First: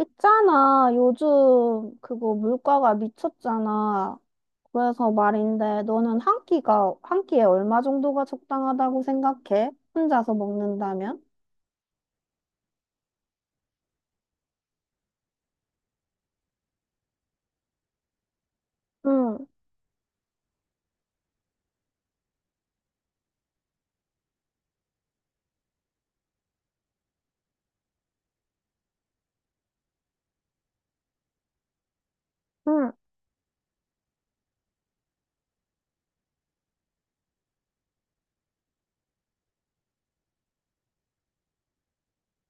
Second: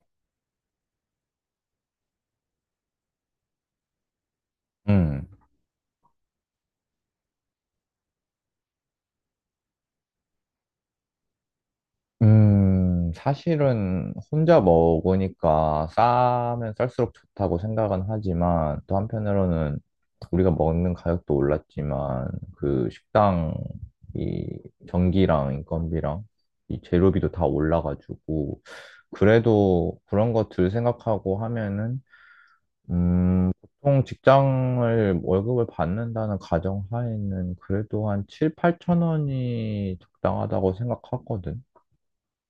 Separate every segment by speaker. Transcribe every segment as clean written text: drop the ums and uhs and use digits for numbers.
Speaker 1: 있잖아, 요즘 그거 물가가 미쳤잖아. 그래서
Speaker 2: 음,
Speaker 1: 말인데, 너는 한 끼에 얼마 정도가 적당하다고 생각해? 혼자서 먹는다면?
Speaker 2: 사실은 혼자 먹으니까 싸면 쌀수록 좋다고 생각은 하지만 또
Speaker 1: 응,
Speaker 2: 한편으로는 우리가 먹는 가격도 올랐지만 그 식당 이 전기랑 인건비랑 이 재료비도 다 올라가지고 그래도 그런 것들 생각하고 하면은
Speaker 1: 응.
Speaker 2: 음, 보통 직장을 월급을 받는다는 가정하에는 그래도 한 7, 8천 원이 적당하다고 생각하거든.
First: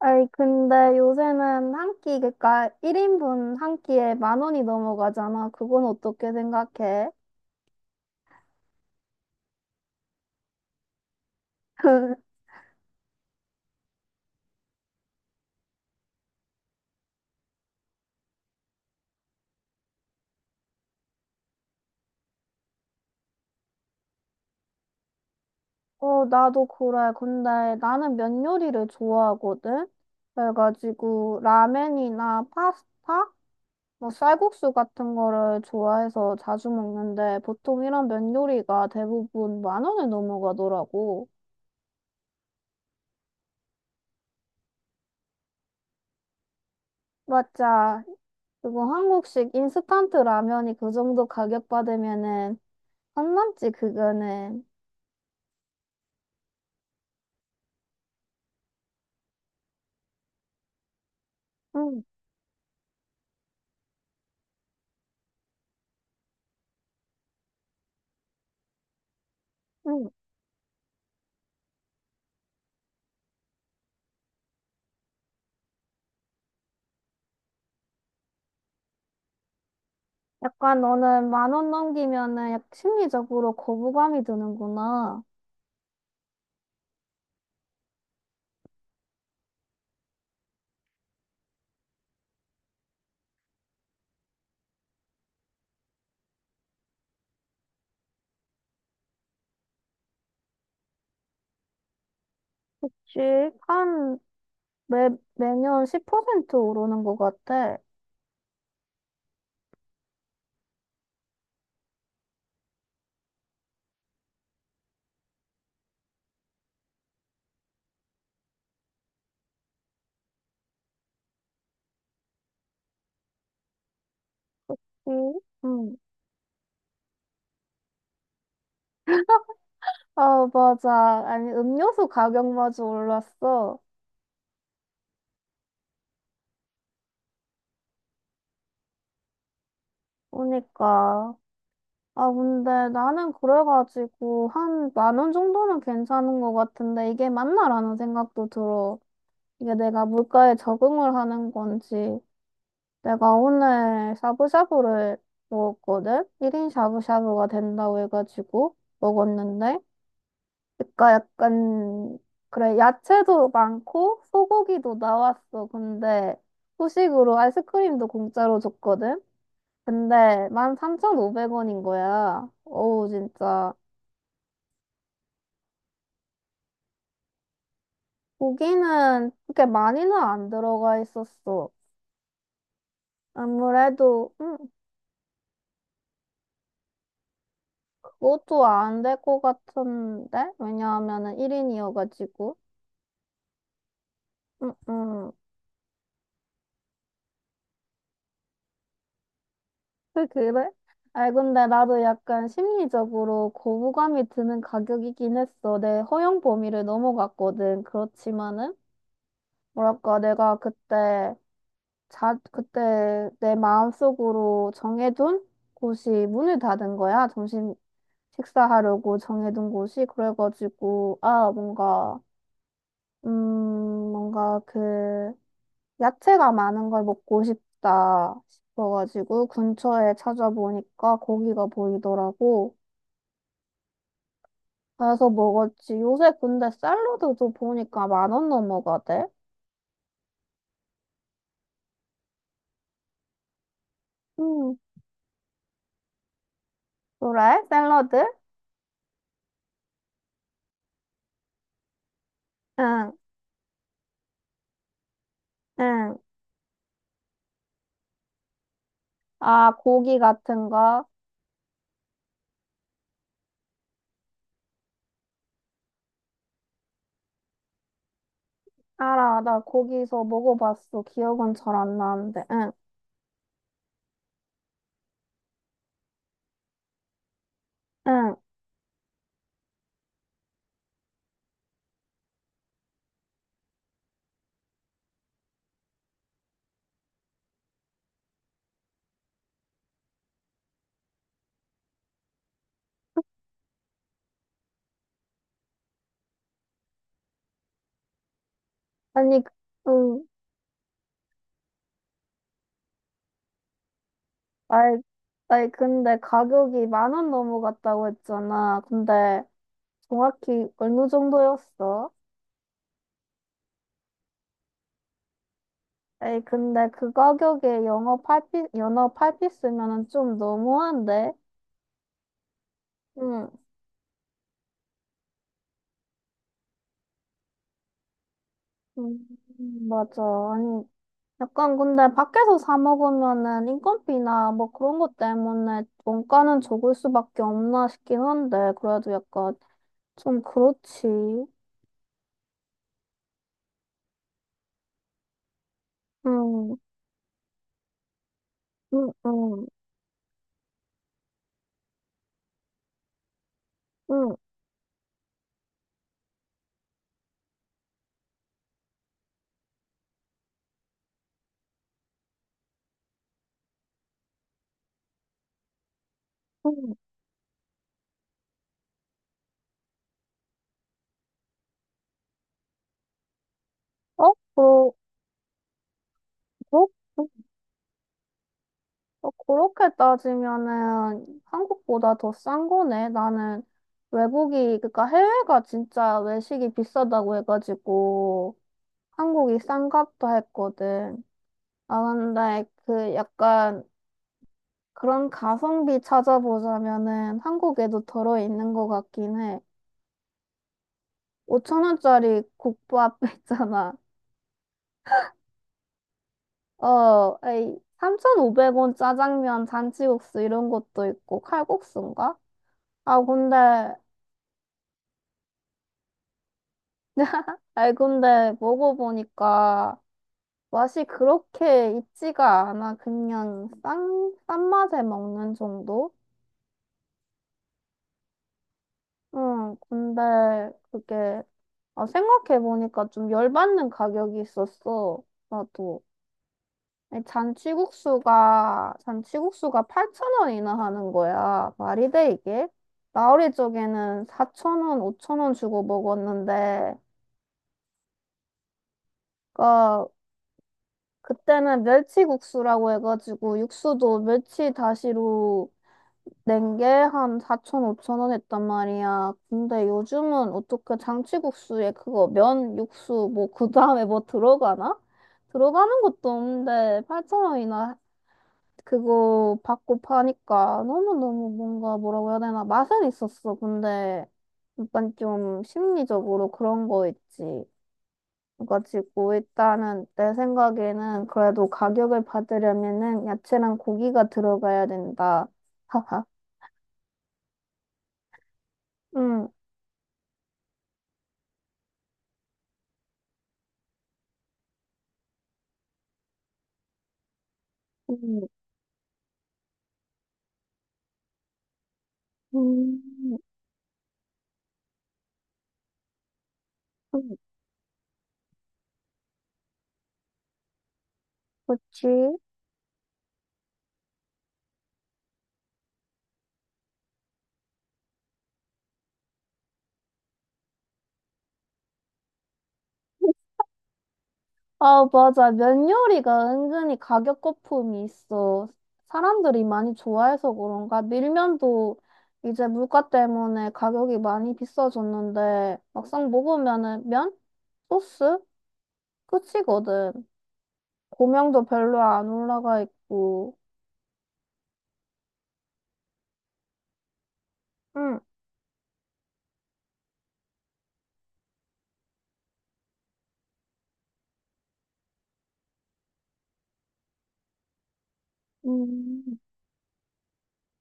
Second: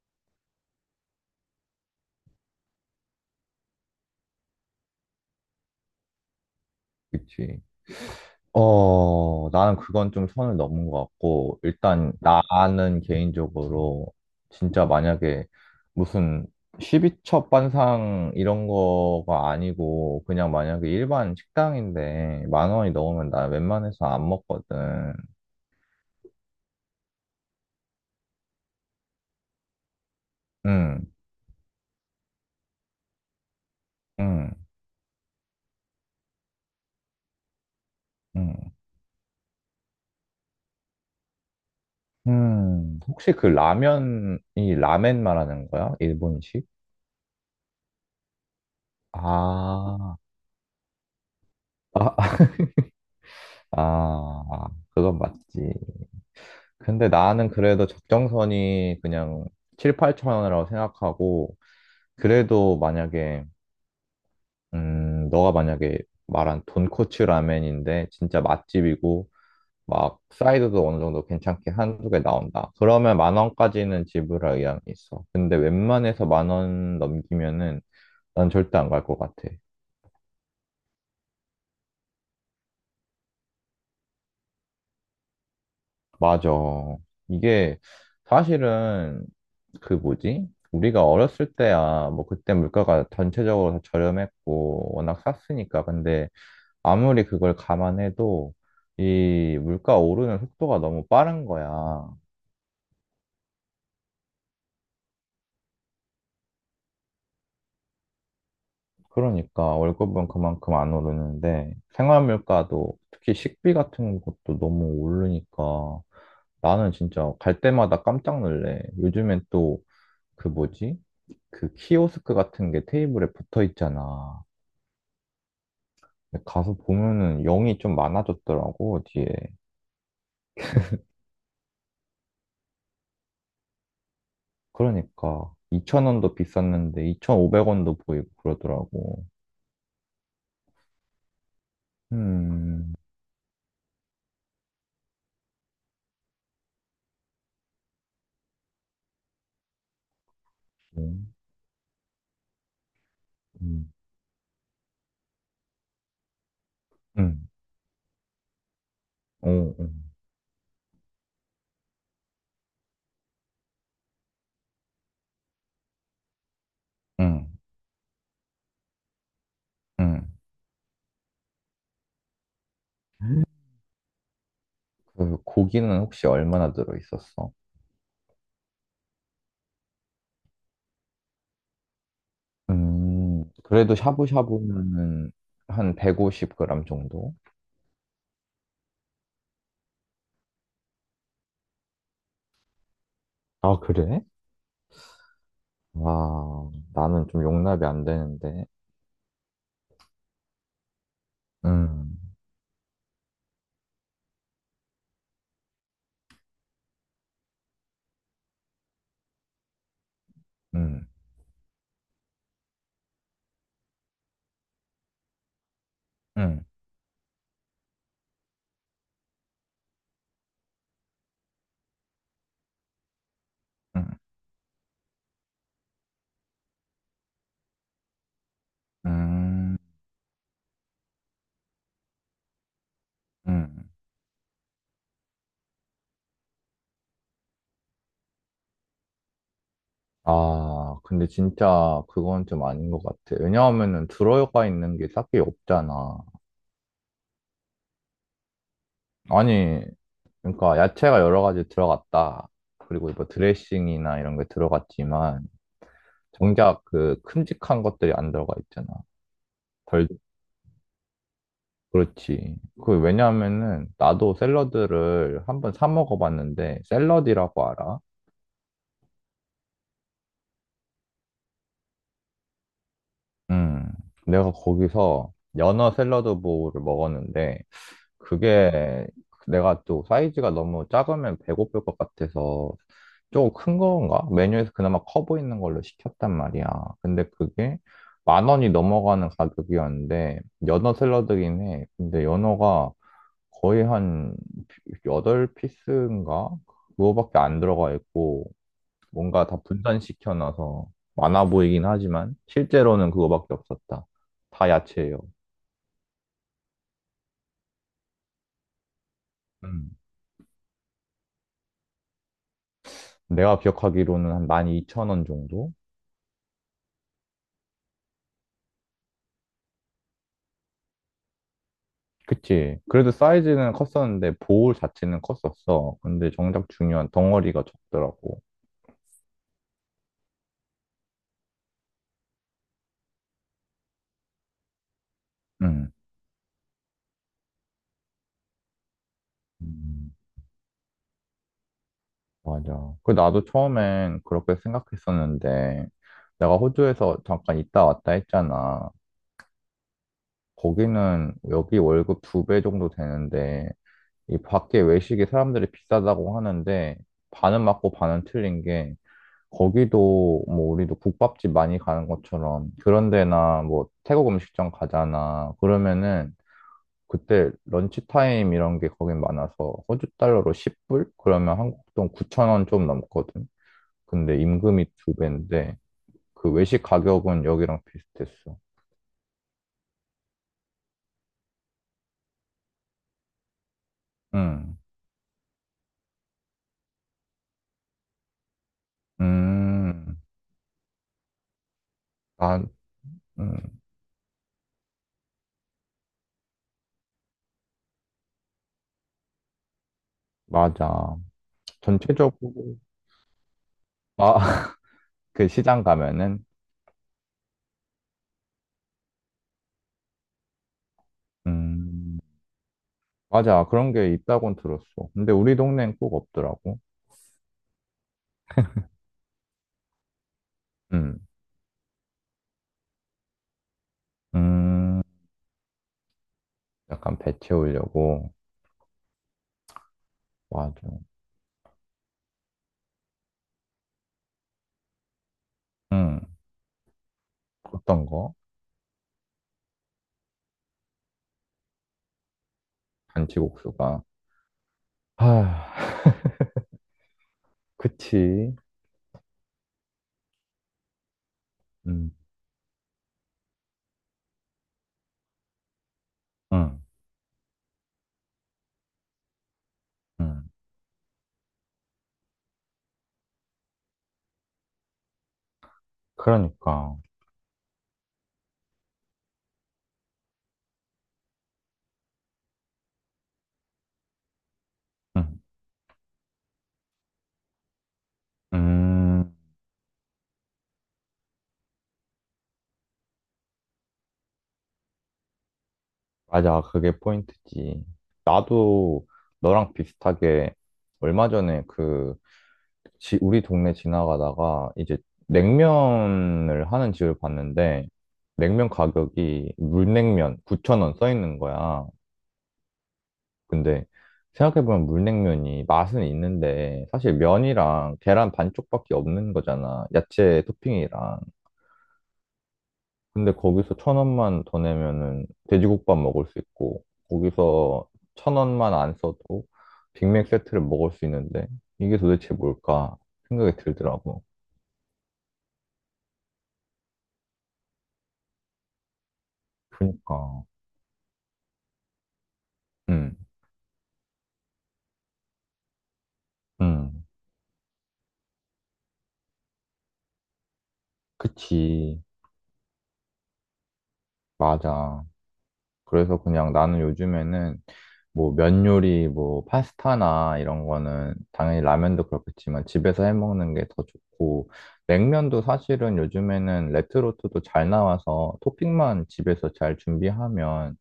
Speaker 1: 아이, 근데 요새는 그러니까 1인분 한 끼에 10,000원이 넘어가잖아. 그건 어떻게 생각해?
Speaker 2: 그치. 어, 나는 그건 좀 선을 넘은 것 같고, 일단 나는 개인적으로 진짜 만약에 무슨 12첩 반상 이런 거가 아니고, 그냥 만약에 일반 식당인데 만 원이 넘으면 나 웬만해서 안 먹거든.
Speaker 1: 어, 나도 그래. 근데 나는 면 요리를 좋아하거든?
Speaker 2: 응,
Speaker 1: 그래가지고, 라멘이나 파스타? 뭐
Speaker 2: 응,
Speaker 1: 쌀국수 같은 거를 좋아해서 자주 먹는데 보통 이런 면
Speaker 2: 응.
Speaker 1: 요리가 대부분 10,000원을 넘어가더라고.
Speaker 2: 혹시 그 라면이 라멘 말하는 거야? 일본식?
Speaker 1: 맞아. 그리고 한국식 인스턴트
Speaker 2: 아,
Speaker 1: 라면이 그 정도 가격
Speaker 2: 아,
Speaker 1: 받으면은 안 남지,
Speaker 2: 아,
Speaker 1: 그거는.
Speaker 2: 그건 맞지. 근데 나는 그래도 적정선이 그냥 7, 8천 원이라고 생각하고,
Speaker 1: 응,
Speaker 2: 그래도 만약에, 너가 만약에 말한 돈코츠 라멘인데, 진짜 맛집이고,
Speaker 1: 응.
Speaker 2: 막, 사이드도 어느 정도 괜찮게 한 두 개 나온다. 그러면 만 원까지는 지불할 의향이 있어. 근데 웬만해서 만 원 넘기면은 난 절대 안 갈 것 같아.
Speaker 1: 약간 너는 10,000원 넘기면은 약 심리적으로 거부감이 드는구나.
Speaker 2: 맞아. 이게 사실은 그 뭐지? 우리가 어렸을 때야 뭐 그때 물가가 전체적으로 다 저렴했고 워낙 쌌으니까 근데 아무리 그걸 감안해도 이 물가 오르는 속도가 너무 빠른 거야.
Speaker 1: 씩 한 매, 매년 10% 오르는 것 같아.
Speaker 2: 그러니까 월급은 그만큼 안 오르는데 생활 물가도 특히 식비 같은 것도 너무 오르니까 나는 진짜 갈 때마다 깜짝 놀래. 요즘엔 또 그 뭐지? 그 키오스크 같은 게 테이블에 붙어 있잖아.
Speaker 1: 응. 응.
Speaker 2: 근데 가서 보면은 0이 좀 많아졌더라고, 뒤에.
Speaker 1: 아, 맞아. 아니, 음료수 가격마저 올랐어.
Speaker 2: 그러니까 2천원도 비쌌는데 2,500원도 보이고 그러더라고.
Speaker 1: 그러니까. 아, 근데
Speaker 2: 음.
Speaker 1: 나는 그래가지고 한 10,000원 정도는 괜찮은 것 같은데, 이게 맞나라는 생각도 들어. 이게 내가 물가에 적응을
Speaker 2: 음.
Speaker 1: 하는 건지. 내가
Speaker 2: 음.
Speaker 1: 오늘 샤브샤브를 먹었거든? 1인
Speaker 2: 음.
Speaker 1: 샤브샤브가 된다고 해가지고
Speaker 2: 오,
Speaker 1: 먹었는데. 그러니까 약간, 그래, 야채도 많고 소고기도 나왔어. 근데 후식으로
Speaker 2: 음.
Speaker 1: 아이스크림도 공짜로 줬거든?
Speaker 2: 음.
Speaker 1: 근데 13,500원인 거야. 어우, 진짜.
Speaker 2: 그 고기는 혹시 얼마나 들어 있었어?
Speaker 1: 고기는 그렇게 많이는 안 들어가 있었어.
Speaker 2: 음. 그래도
Speaker 1: 아무래도,
Speaker 2: 샤브샤브면은 한 150g 정도?
Speaker 1: 그것도 안 될 것 같은데? 왜냐하면은 1인이어가지고.
Speaker 2: 아, 그래?
Speaker 1: 음, 음.
Speaker 2: 와, 나는 좀 용납이 안 되는데.
Speaker 1: 그래? 아, 근데 나도
Speaker 2: 음.
Speaker 1: 약간 심리적으로 거부감이 드는 가격이긴 했어. 내 허용 범위를 넘어갔거든. 그렇지만은, 뭐랄까,
Speaker 2: 음,
Speaker 1: 그때 내 마음속으로 정해둔 곳이 문을
Speaker 2: 음,
Speaker 1: 닫은 거야. 점심 식사하려고 정해둔 곳이. 그래가지고, 아, 뭔가, 음,
Speaker 2: 음,
Speaker 1: 뭔가 그, 야채가 많은 걸 먹고 싶다 싶어가지고,
Speaker 2: 음,
Speaker 1: 근처에 찾아보니까 거기가 보이더라고.
Speaker 2: 음.
Speaker 1: 그래서 먹었지. 요새 근데 샐러드도 보니까 10,000원 넘어가대.
Speaker 2: 아, 근데 진짜 그건 좀 아닌 것 같아. 왜냐하면은 들어가
Speaker 1: 음,
Speaker 2: 있는 게 딱히 없잖아.
Speaker 1: 그래? 샐러드?
Speaker 2: 아니, 그러니까 야채가 여러 가지 들어갔다. 그리고
Speaker 1: 응,
Speaker 2: 뭐 드레싱이나 이런 게 들어갔지만
Speaker 1: 응.
Speaker 2: 정작 그 큼직한 것들이 안 들어가 있잖아.
Speaker 1: 아,
Speaker 2: 덜,
Speaker 1: 고기 같은 거.
Speaker 2: 그렇지. 그 왜냐하면은 나도 샐러드를 한 번 사 먹어봤는데 샐러디라고 알아?
Speaker 1: 알아, 나 거기서 먹어봤어. 기억은 잘 안 나는데. 응,
Speaker 2: 음. 내가 거기서 연어 샐러드 보우를 먹었는데
Speaker 1: 응.
Speaker 2: 그게 내가 또 사이즈가 너무 작으면 배고플 것 같아서 조금 큰 건가? 메뉴에서 그나마 커 보이는 걸로 시켰단 말이야. 근데 그게 만 원이 넘어가는 가격이었는데 연어 샐러드긴 해. 근데 연어가 거의 한 여덟 피스인가 그거밖에 안 들어가 있고
Speaker 1: 아니,
Speaker 2: 뭔가 다
Speaker 1: 그- 응.
Speaker 2: 분산시켜놔서 많아 보이긴 하지만 실제로는 그거밖에 없었다. 다
Speaker 1: 아이,
Speaker 2: 야채예요.
Speaker 1: 아이, 근데 가격이 10,000원 넘어갔다고 했잖아. 근데
Speaker 2: 음.
Speaker 1: 정확히 어느 정도였어?
Speaker 2: 내가 기억하기로는 한 12,000원 정도?
Speaker 1: 에이, 근데 그 가격에 영어 팔피 연어 8피 스면은 좀 너무한데?
Speaker 2: 그치. 그래도
Speaker 1: 응,
Speaker 2: 사이즈는 컸었는데 볼 자체는 컸었어. 근데 정작 중요한 덩어리가 적더라고.
Speaker 1: 음, 맞아. 아니, 약간 근데 밖에서 사 먹으면은 인건비나 뭐 그런 것 때문에
Speaker 2: 응.
Speaker 1: 원가는 적을 수밖에 없나 싶긴 한데, 그래도 약간
Speaker 2: 음,
Speaker 1: 좀 그렇지.
Speaker 2: 맞아. 그 나도 처음엔 그렇게 생각했었는데 내가
Speaker 1: 응.
Speaker 2: 호주에서 잠깐 있다 왔다 했잖아.
Speaker 1: 응. 응.
Speaker 2: 거기는 여기 월급 두 배 정도 되는데 이
Speaker 1: 응.
Speaker 2: 밖에 외식이 사람들이 비싸다고 하는데 반은 맞고 반은 틀린 게 거기도 뭐 우리도 국밥집 많이 가는 것처럼 그런 데나 뭐 태국 음식점 가잖아. 그러면은
Speaker 1: 응.
Speaker 2: 그때 런치타임 이런 게 거긴 많아서 호주 달러로 10불? 그러면 한국 돈 9천 원 좀 넘거든.
Speaker 1: 어,
Speaker 2: 근데 임금이 두 배인데 그 외식
Speaker 1: 그러, 어,
Speaker 2: 가격은 여기랑 비슷했어.
Speaker 1: 어, 그렇게 따지면은 한국보다 더 싼 거네.
Speaker 2: 응.
Speaker 1: 그러니까 해외가 진짜 외식이 비싸다고 해가지고 한국이
Speaker 2: 음.
Speaker 1: 싼값도 했거든. 아,
Speaker 2: 아,
Speaker 1: 근데 그
Speaker 2: 음.
Speaker 1: 약간 그런 가성비 찾아보자면은 한국에도 들어있는 것 같긴 해.
Speaker 2: 맞아.
Speaker 1: 5천
Speaker 2: 전체적으로
Speaker 1: 원짜리 국밥 있잖아.
Speaker 2: 아, 그 시장 가면은
Speaker 1: 어, 에이, 3,500원 짜장면, 잔치국수 이런 것도 있고,
Speaker 2: 음.
Speaker 1: 칼국수인가? 아, 근데,
Speaker 2: 맞아. 그런 게 있다곤 들었어. 근데 우리 동네엔 꼭 없더라고.
Speaker 1: 근데 먹어보니까 맛이
Speaker 2: 음.
Speaker 1: 그렇게 있지가 않아. 그냥 싼 맛에
Speaker 2: 음.
Speaker 1: 먹는 정도?
Speaker 2: 약간 배 채우려고.
Speaker 1: 응, 근데
Speaker 2: 맞아.
Speaker 1: 그게, 아, 생각해보니까 좀 열받는 가격이 있었어. 나도.
Speaker 2: 음.
Speaker 1: 아니,
Speaker 2: 어떤 거?
Speaker 1: 잔치국수가 8,000원이나 하는 거야. 말이 돼, 이게? 나 어릴
Speaker 2: 잔치국수가.
Speaker 1: 적에는 4,000원, 5,000원
Speaker 2: 아,
Speaker 1: 주고 먹었는데,
Speaker 2: 그치.
Speaker 1: 그, 그때는
Speaker 2: 음,
Speaker 1: 멸치국수라고 해가지고, 육수도 멸치 다시로 낸
Speaker 2: 음,
Speaker 1: 게 한 4,000, 5,000원 했단 말이야. 근데
Speaker 2: 음.
Speaker 1: 요즘은 어떻게 잔치국수에 그거 면, 육수, 뭐, 그 다음에 뭐 들어가나? 들어가는 것도
Speaker 2: 그러니까.
Speaker 1: 없는데, 8,000원이나 그거 받고 파니까, 너무너무 뭔가 뭐라고 해야 되나, 맛은 있었어. 근데 약간
Speaker 2: 음,
Speaker 1: 좀 심리적으로 그런 거 있지. 그래가지고
Speaker 2: 음,
Speaker 1: 일단은 내 생각에는 그래도 가격을 받으려면은 야채랑 고기가 들어가야 된다. 하하.
Speaker 2: 맞아. 그게 포인트지. 나도
Speaker 1: 응.
Speaker 2: 너랑 비슷하게 얼마 전에 그, 우리 동네 지나가다가 이제 냉면을 하는 집을 봤는데,
Speaker 1: 응.
Speaker 2: 냉면 가격이 물냉면 9천원 써 있는 거야.
Speaker 1: 음,
Speaker 2: 근데 생각해보면 물냉면이 맛은 있는데, 사실
Speaker 1: 음,
Speaker 2: 면이랑 계란 반쪽밖에 없는 거잖아. 야채 토핑이랑.
Speaker 1: 그치?
Speaker 2: 근데 거기서 천 원만 더 내면은 돼지국밥 먹을 수 있고, 거기서 천 원만 안 써도 빅맥 세트를 먹을 수 있는데, 이게 도대체 뭘까 생각이 들더라고.
Speaker 1: 아, 맞아. 면 요리가 은근히 가격 거품이 있어. 사람들이 많이
Speaker 2: 그니까,
Speaker 1: 좋아해서 그런가? 밀면도 이제 물가
Speaker 2: 응,
Speaker 1: 때문에 가격이 많이 비싸졌는데, 막상
Speaker 2: 응,
Speaker 1: 먹으면은 면? 소스? 끝이거든. 고명도 별로
Speaker 2: 그치,
Speaker 1: 안 올라가 있고.
Speaker 2: 맞아. 그래서 그냥 나는 요즘에는
Speaker 1: 응.
Speaker 2: 뭐 면 요리, 뭐 파스타나 이런 거는 당연히 라면도 그렇겠지만 집에서 해 먹는 게 더 좋고 냉면도 사실은 요즘에는 레트로트도 잘 나와서 토핑만
Speaker 1: 음,
Speaker 2: 집에서 잘 준비하면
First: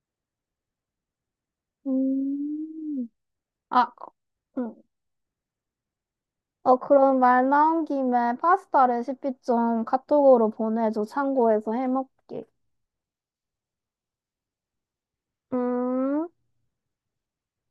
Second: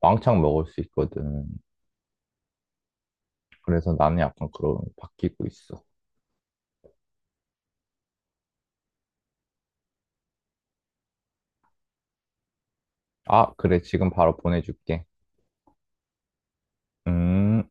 Speaker 2: 왕창 먹을 수 있거든.
Speaker 1: 음. 아,
Speaker 2: 그래서 나는 약간
Speaker 1: 응.
Speaker 2: 그런 바뀌고 있어.
Speaker 1: 어, 그럼 말 나온 김에 파스타 레시피 좀 카톡으로 보내줘. 참고해서 해먹게.
Speaker 2: 아, 그래. 지금 바로 보내줄게.
Speaker 1: 음.
Speaker 2: 음.